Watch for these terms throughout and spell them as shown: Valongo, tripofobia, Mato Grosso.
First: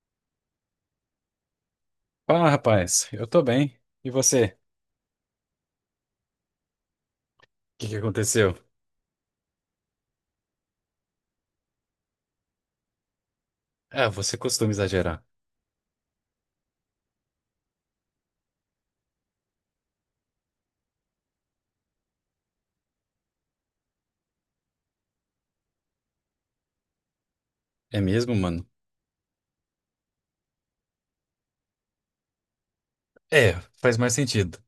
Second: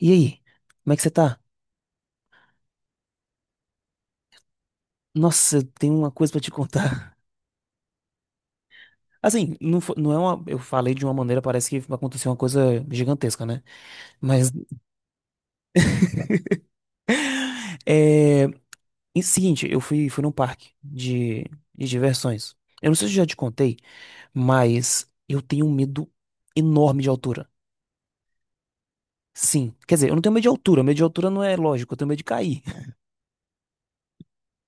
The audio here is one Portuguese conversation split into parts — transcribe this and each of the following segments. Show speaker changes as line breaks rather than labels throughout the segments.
E aí, como é que você tá?
Ah, rapaz, eu tô bem. E você? O
Nossa, eu tenho uma coisa pra te contar.
que que aconteceu?
Assim, não, não é uma. Eu falei de uma maneira, parece que aconteceu uma coisa gigantesca, né?
Ah, você
Mas.
costuma exagerar.
É. E seguinte, eu fui num parque de diversões. Eu não sei se eu já te contei, mas eu tenho um medo enorme de altura.
É mesmo, mano?
Sim. Quer dizer, eu não tenho medo de altura. Medo de altura não é lógico, eu tenho medo de cair.
É, faz mais sentido.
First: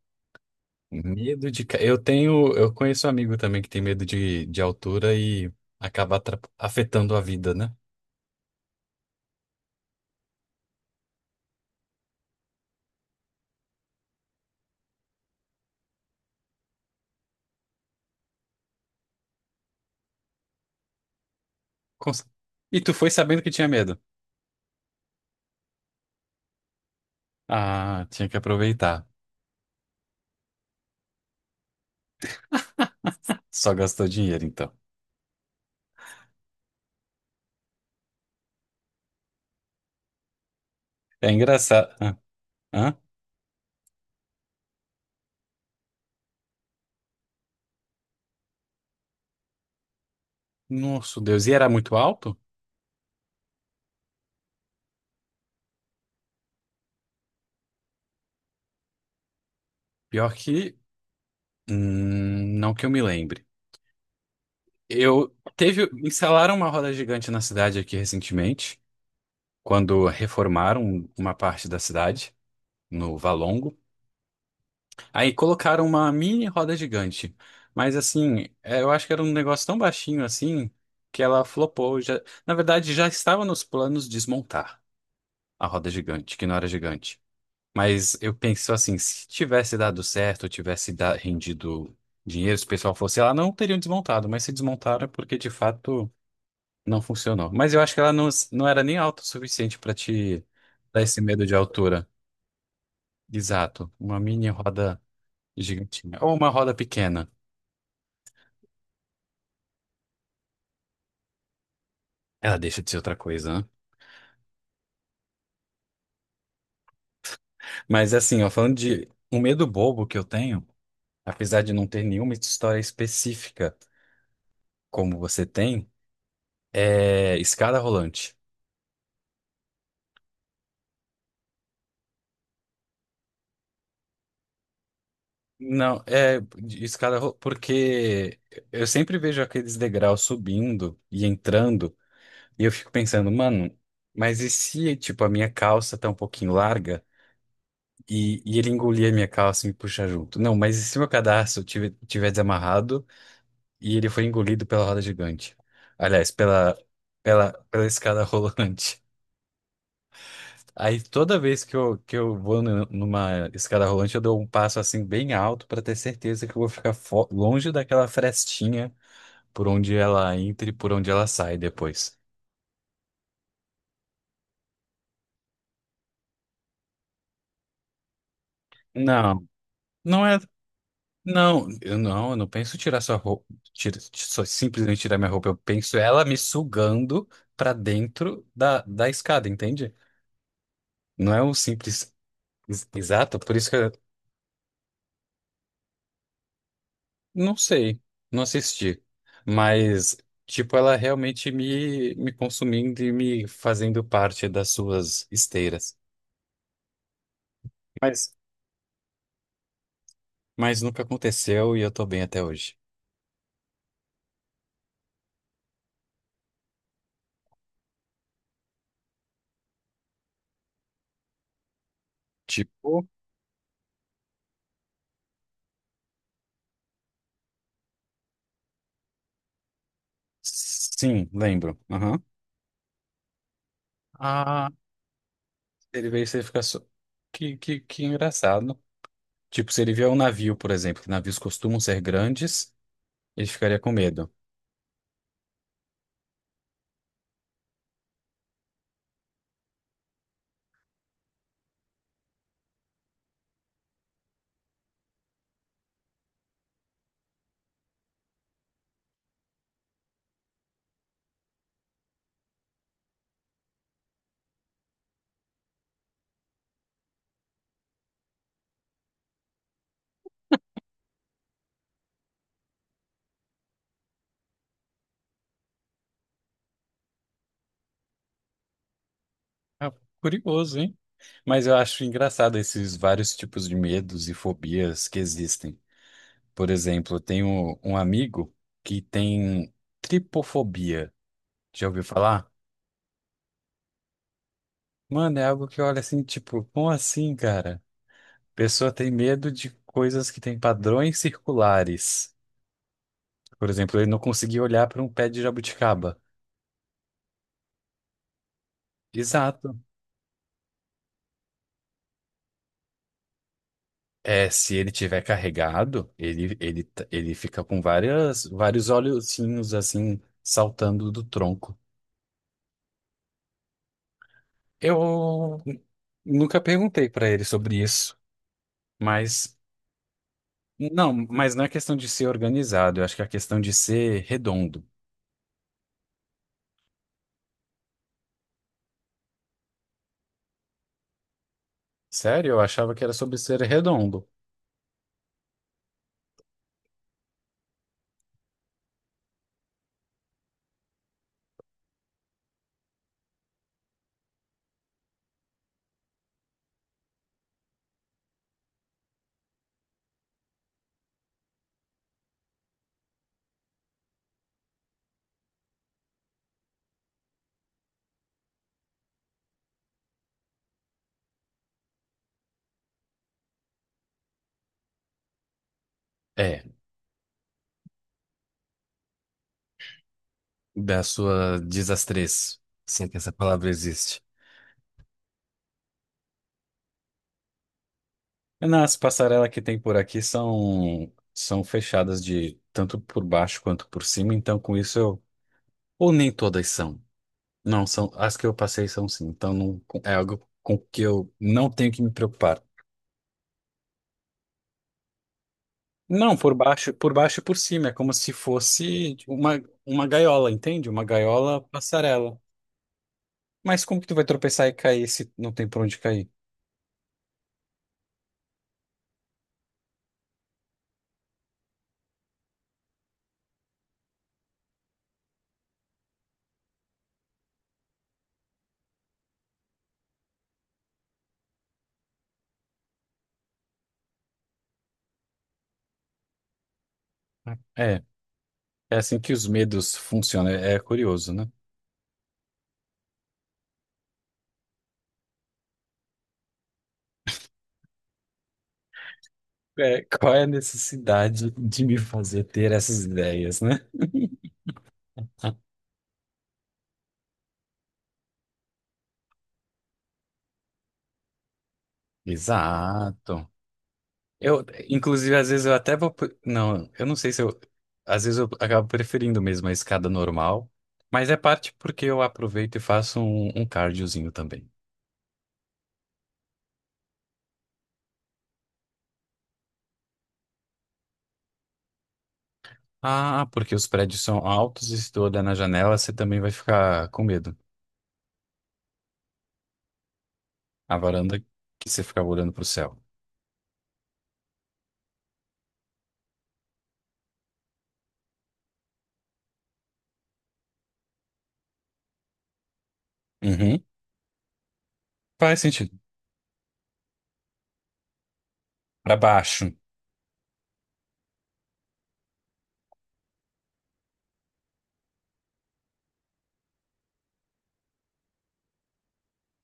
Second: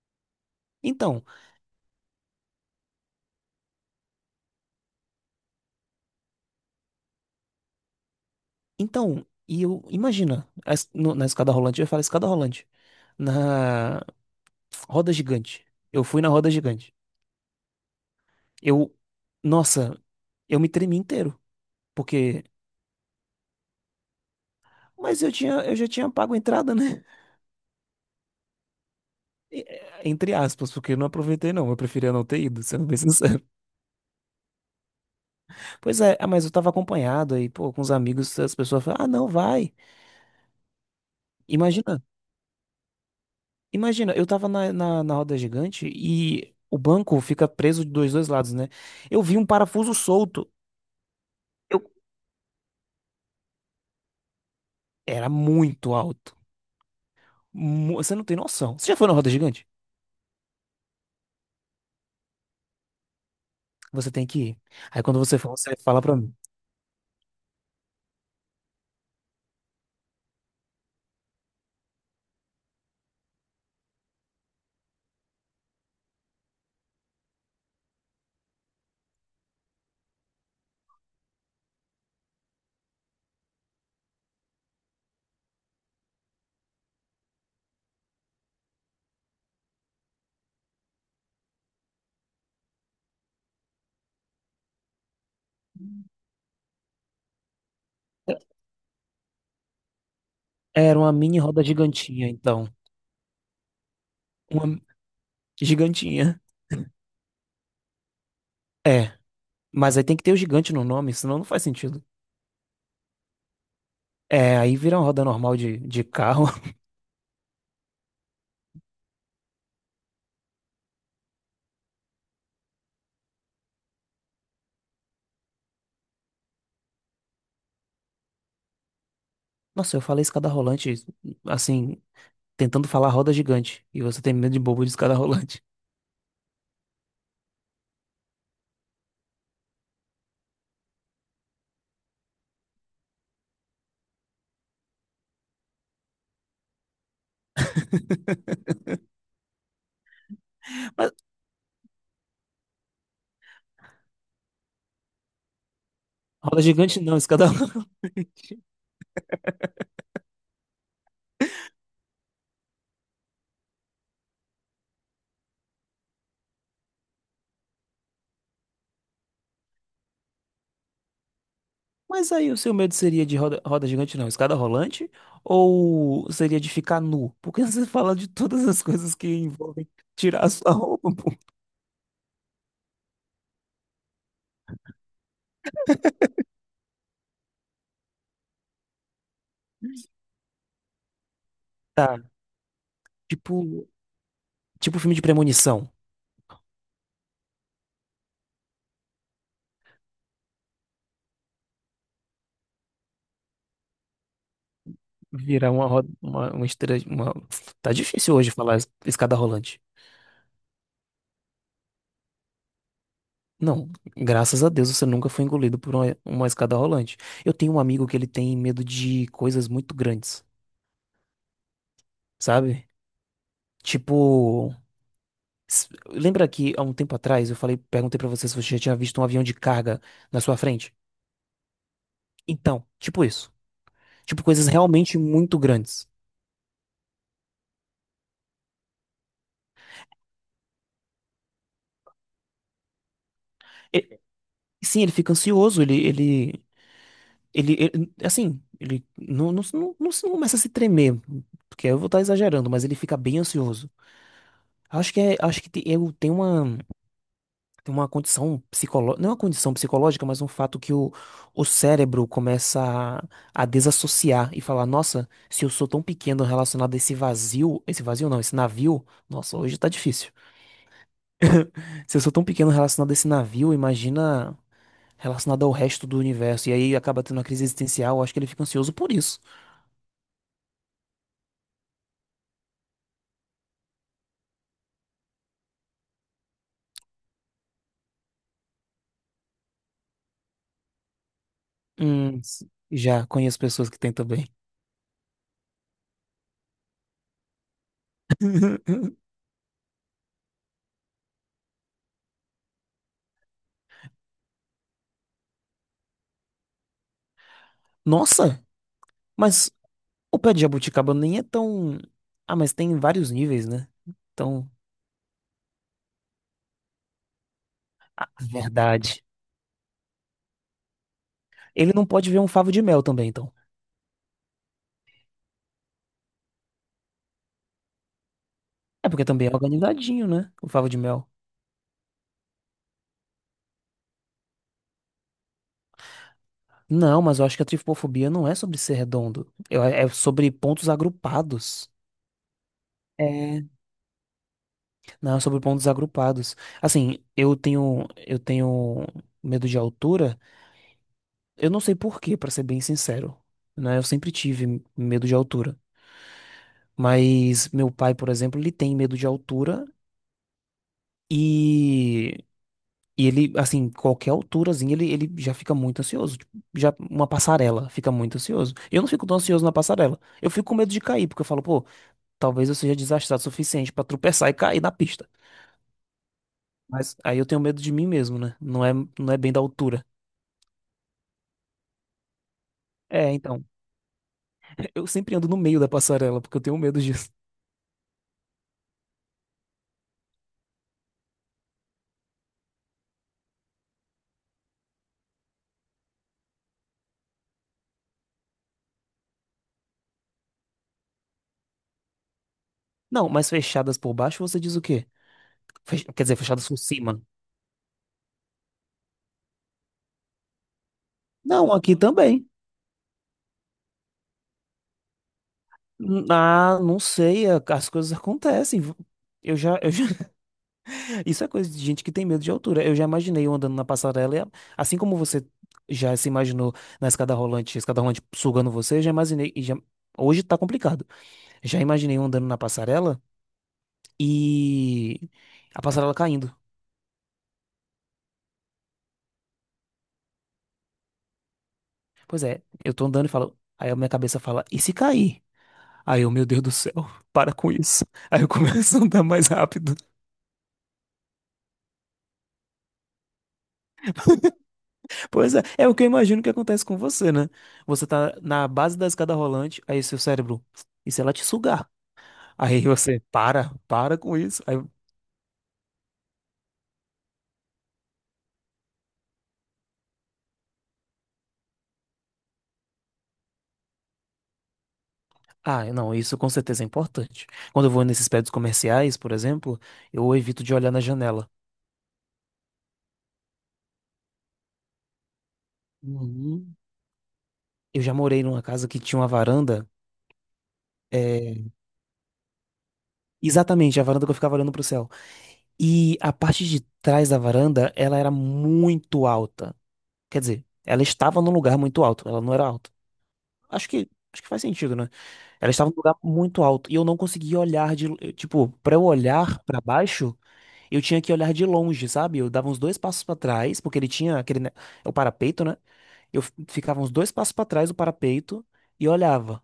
Então,
Eu tenho. Eu conheço um amigo também que tem medo de altura e acaba afetando a vida, né?
então, e eu. Imagina, a es- no- na escada rolante, eu ia falar escada rolante. Na, roda gigante. Eu fui na roda gigante. Eu, nossa, eu me tremi inteiro,
Cons-
porque,
E tu foi sabendo que tinha medo?
mas eu tinha, eu já tinha pago a entrada, né?
Ah, tinha que aproveitar.
É, entre aspas, porque eu não aproveitei não, eu preferia não ter ido, sendo bem sincero.
Só gastou dinheiro, então.
Pois é, ah, mas eu tava acompanhado aí, pô, com os amigos, as pessoas falaram, ah, não, vai.
É engraçado.
Imagina,
Hã? Hã?
imagina, eu tava na roda gigante e o banco fica preso de dois lados, né? Eu vi um parafuso solto.
Nossa, Deus. E era
Eu,
muito alto?
era muito alto. Você não tem noção. Você já foi na roda gigante?
Pior que. Não que eu me lembre.
Você tem que ir. Aí quando
Eu
você for, você
teve,
fala pra mim.
instalaram uma roda gigante na cidade aqui recentemente, quando reformaram uma parte da cidade, no Valongo. Aí colocaram uma mini roda gigante. Mas assim, é, eu acho que era um negócio tão baixinho assim que ela flopou. Já, na verdade, já estava nos planos desmontar a roda gigante, que não era gigante. Mas eu penso assim, se tivesse dado certo, rendido dinheiro, se o pessoal fosse lá, não teriam desmontado, mas se desmontaram é porque de fato não funcionou. Mas eu acho que ela não era nem alta o suficiente pra te
Era
dar
uma
esse
mini
medo de
roda
altura.
gigantinha, então.
Exato. Uma mini
Uma
roda gigantinha. Ou
gigantinha.
uma roda pequena.
É, mas aí tem que ter o gigante no nome, senão não faz sentido.
Ela deixa de ser outra coisa, né?
É, aí vira uma roda normal de carro.
Mas assim, ó, falando de um medo bobo que eu tenho, apesar de não ter nenhuma história específica como você tem, é escada rolante.
Nossa, eu falei escada rolante, assim, tentando falar roda gigante. E você tem medo de bobo de escada rolante.
Não, é de porque eu sempre vejo aqueles degraus subindo e entrando. E eu fico pensando, mano, mas e se, tipo, a minha calça tá um pouquinho larga e, ele engolir a minha calça e me puxar junto? Não, mas e se meu
Mas
cadarço tiver desamarrado e ele foi engolido pela roda gigante? Aliás,
roda gigante não, escada
pela escada
rolante.
rolante. Aí toda vez que eu vou numa escada rolante, eu dou um passo assim bem alto pra ter certeza que eu vou ficar longe daquela frestinha por onde ela entra e por onde ela sai depois.
Mas aí o seu medo seria de roda gigante, não, escada rolante? Ou seria de ficar nu? Porque você fala de todas as coisas que
Não,
envolvem
não é.
tirar a sua roupa, pô.
Não, eu não penso tirar sua roupa, só simplesmente tirar minha roupa. Eu penso ela me sugando pra dentro da escada, entende? Não é um simples
Tá,
exato, por isso que
tipo,
eu
tipo filme de premonição.
não sei, não assisti. Mas, tipo, ela realmente me consumindo e me fazendo parte das suas
Virar uma
esteiras.
roda, uma esteira, uma... Tá
Mas,
difícil hoje falar escada rolante.
nunca aconteceu e eu tô bem até hoje.
Não, graças a Deus você nunca foi engolido por uma escada rolante. Eu tenho um amigo que ele tem medo de coisas muito grandes, sabe?
Tipo,
Tipo, lembra que há um tempo atrás eu falei, perguntei pra você se você já tinha visto um avião de carga na sua frente?
sim, lembro.
Então, tipo isso. Tipo coisas
Aham.
realmente muito grandes.
Ele vê isso e fica só. Que engraçado. Tipo, se ele vier um navio, por exemplo, que navios costumam ser grandes, ele ficaria com
E-
medo.
sim, ele fica ansioso, ele assim, ele não, não, não, não começa a se tremer, porque eu vou estar exagerando, mas ele fica bem ansioso. Acho que é, acho que tem, eu tenho uma. Tem uma condição psicológica, não é uma condição psicológica, mas um fato que o cérebro começa a, a desassociar e falar, nossa, se eu sou tão pequeno relacionado a esse vazio não, esse navio, nossa, hoje tá difícil. Se eu sou tão pequeno relacionado a esse navio, imagina relacionado ao resto do universo, e aí acaba tendo uma crise existencial, acho que ele fica ansioso por isso.
Ah, curioso, hein? Mas eu acho engraçado esses vários tipos de medos e fobias que existem. Por exemplo, eu tenho um amigo que tem tripofobia. Já ouviu
Hum,
falar?
já conheço pessoas que têm também.
Mano, é algo que olha assim, tipo, como assim, cara? Pessoa tem medo de coisas que têm padrões circulares. Por exemplo, ele não conseguia olhar para um pé de jabuticaba.
Nossa, mas
Exato.
o pé de jabuticaba nem é tão... Ah, mas tem vários níveis, né?
É,
Então,
se ele tiver carregado, ele fica com vários
verdade.
olhozinhos assim saltando do tronco.
Ele não pode ver um favo de mel também, então.
Eu n- Nunca perguntei para ele sobre isso,
É porque também é
mas
organizadinho, né? O favo de
não,
mel.
mas não é questão de ser organizado, eu acho que é questão de ser redondo.
Não, mas eu acho que a tripofobia não é sobre ser redondo. É sobre pontos agrupados.
Sério? Eu achava que era sobre ser
É.
redondo.
Não, é sobre pontos agrupados. Assim, eu tenho medo de altura. Eu não sei por quê, pra ser bem sincero. Né? Eu sempre tive medo de altura. Mas meu pai, por exemplo, ele tem medo de altura. E E ele, assim, qualquer alturazinha, ele já fica muito ansioso. Tipo, já uma passarela fica muito ansioso. Eu não fico tão ansioso na passarela. Eu fico com medo de cair, porque eu falo, pô, talvez eu seja desastrado o suficiente pra tropeçar e cair na pista.
É,
Mas aí eu tenho medo de mim mesmo, né? Não é, não é bem da altura.
da sua desastrez, se é que essa
É, então,
palavra existe.
eu sempre ando no meio da passarela, porque eu tenho medo disso.
Nas passarelas que tem por aqui são, são fechadas de tanto por baixo quanto por cima, então com isso eu. Ou nem todas são. Não, são. As que eu passei são sim. Então não, é algo com que eu não tenho que me preocupar.
Não, mas fechadas por baixo, você diz o quê? Quer
Não,
dizer, fechadas por
por
cima.
baixo e por cima. É como se fosse uma gaiola, entende? Uma gaiola
Não, aqui
passarela.
também.
Mas como que tu vai tropeçar e cair se não tem por onde cair?
Ah, não sei, as coisas acontecem. Eu já, isso é coisa de gente que tem medo de altura. Eu já imaginei eu andando na passarela, e assim como você já se imaginou na escada rolante sugando você, eu já imaginei. E hoje tá complicado. Já imaginei eu andando na passarela e a passarela caindo.
É, é assim que os medos funcionam. É, é curioso, né?
Pois é, eu tô andando e falo. Aí a minha cabeça fala, e se cair? Aí eu, meu Deus do céu, para com isso. Aí eu começo a andar mais rápido.
É, qual é a necessidade de me fazer ter essas ideias, né?
Pois é, é o que eu imagino que acontece com você, né? Você tá na base da escada rolante, aí seu cérebro, e se ela te sugar? Aí você
Exato.
para com isso.
Eu,
Aí,
inclusive, às vezes eu até Não, eu não sei se eu. Às vezes eu acabo preferindo mesmo a escada normal, mas é parte porque eu aproveito e faço um cardiozinho também.
ah, não, isso com certeza é importante. Quando eu vou nesses prédios comerciais, por exemplo, eu evito de olhar na janela.
Ah, porque os prédios são altos e se tu olhar na janela, você também vai
Uhum.
ficar com medo.
Eu já morei numa casa que tinha uma varanda,
A varanda
é,
que você ficar olhando pro céu.
exatamente, a varanda que eu ficava olhando pro céu. E a parte de trás da varanda, ela era muito alta. Quer dizer, ela estava num lugar muito alto, ela não era alta.
Uhum.
Acho que faz sentido, né?
Faz
Ela estava num
sentido.
lugar muito alto e eu não conseguia olhar de, tipo, para eu
Pra
olhar
baixo.
para baixo, eu tinha que olhar de longe, sabe? Eu dava uns dois passos pra trás, porque ele tinha aquele, o parapeito, né? Ficava uns dois passos pra trás do parapeito e olhava,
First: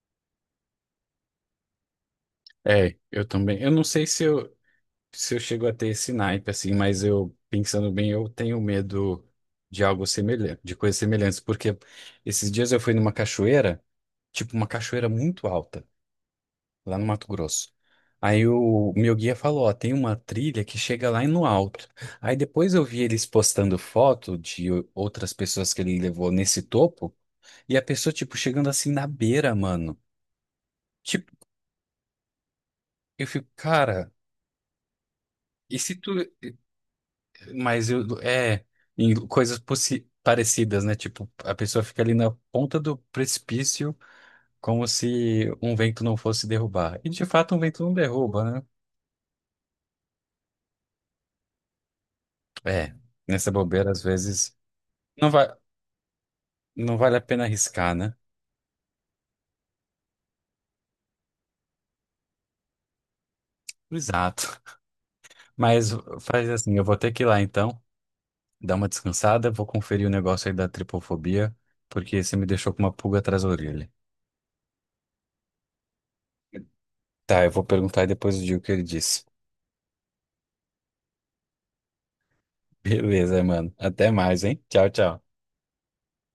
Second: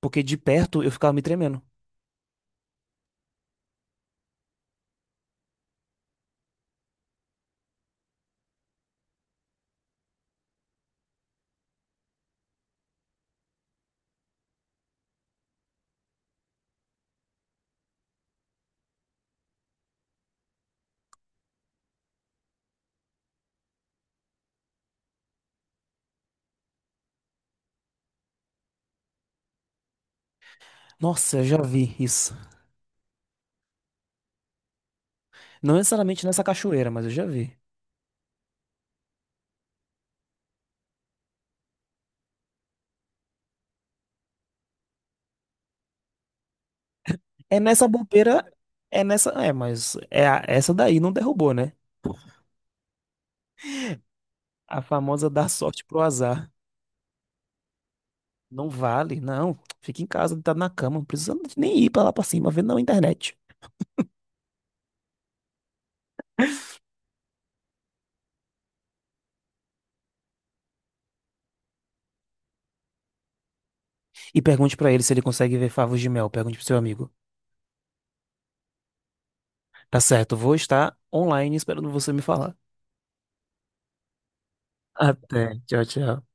porque de perto eu ficava me tremendo.
É, eu também. Eu não sei se eu. Se eu chego a ter esse naipe, assim, mas eu, pensando bem, eu tenho medo de algo semelhante, de coisas semelhantes, porque esses dias eu fui numa cachoeira, tipo uma cachoeira muito alta, lá no Mato Grosso. Aí o meu guia falou, ó, tem uma trilha que chega lá no alto. Aí depois eu vi eles postando foto de outras pessoas que ele levou nesse topo, e a pessoa, tipo, chegando assim na beira, mano. Tipo,
Nossa, eu já vi isso.
eu fico, cara,
Não
e se tu
necessariamente nessa cachoeira, mas eu já vi.
Mas eu, é, em coisas parecidas, né? Tipo, a pessoa fica ali na ponta do precipício, como se um vento não fosse derrubar. E de fato, um
É
vento
nessa
não derruba,
bobeira,
né?
é nessa, é, mas é essa daí não derrubou, né?
É, nessa bobeira, às vezes,
A famosa
não
dar
vai,
sorte pro azar.
não vale a pena arriscar, né?
Não vale, não. Fica em casa, deitado na cama. Não precisa nem ir pra lá pra cima, vê na internet.
Exato. Mas faz assim, eu vou ter que ir lá então, dar uma descansada, vou conferir o negócio aí da tripofobia, porque você me deixou com uma pulga atrás da orelha.
E pergunte pra ele se ele consegue ver favos de mel. Pergunte pro seu amigo.
Tá, eu vou perguntar e depois eu digo o que ele disse.
Tá certo, vou estar online esperando você me falar.
Beleza, mano. Até mais, hein? Tchau, tchau.
Até, tchau, tchau.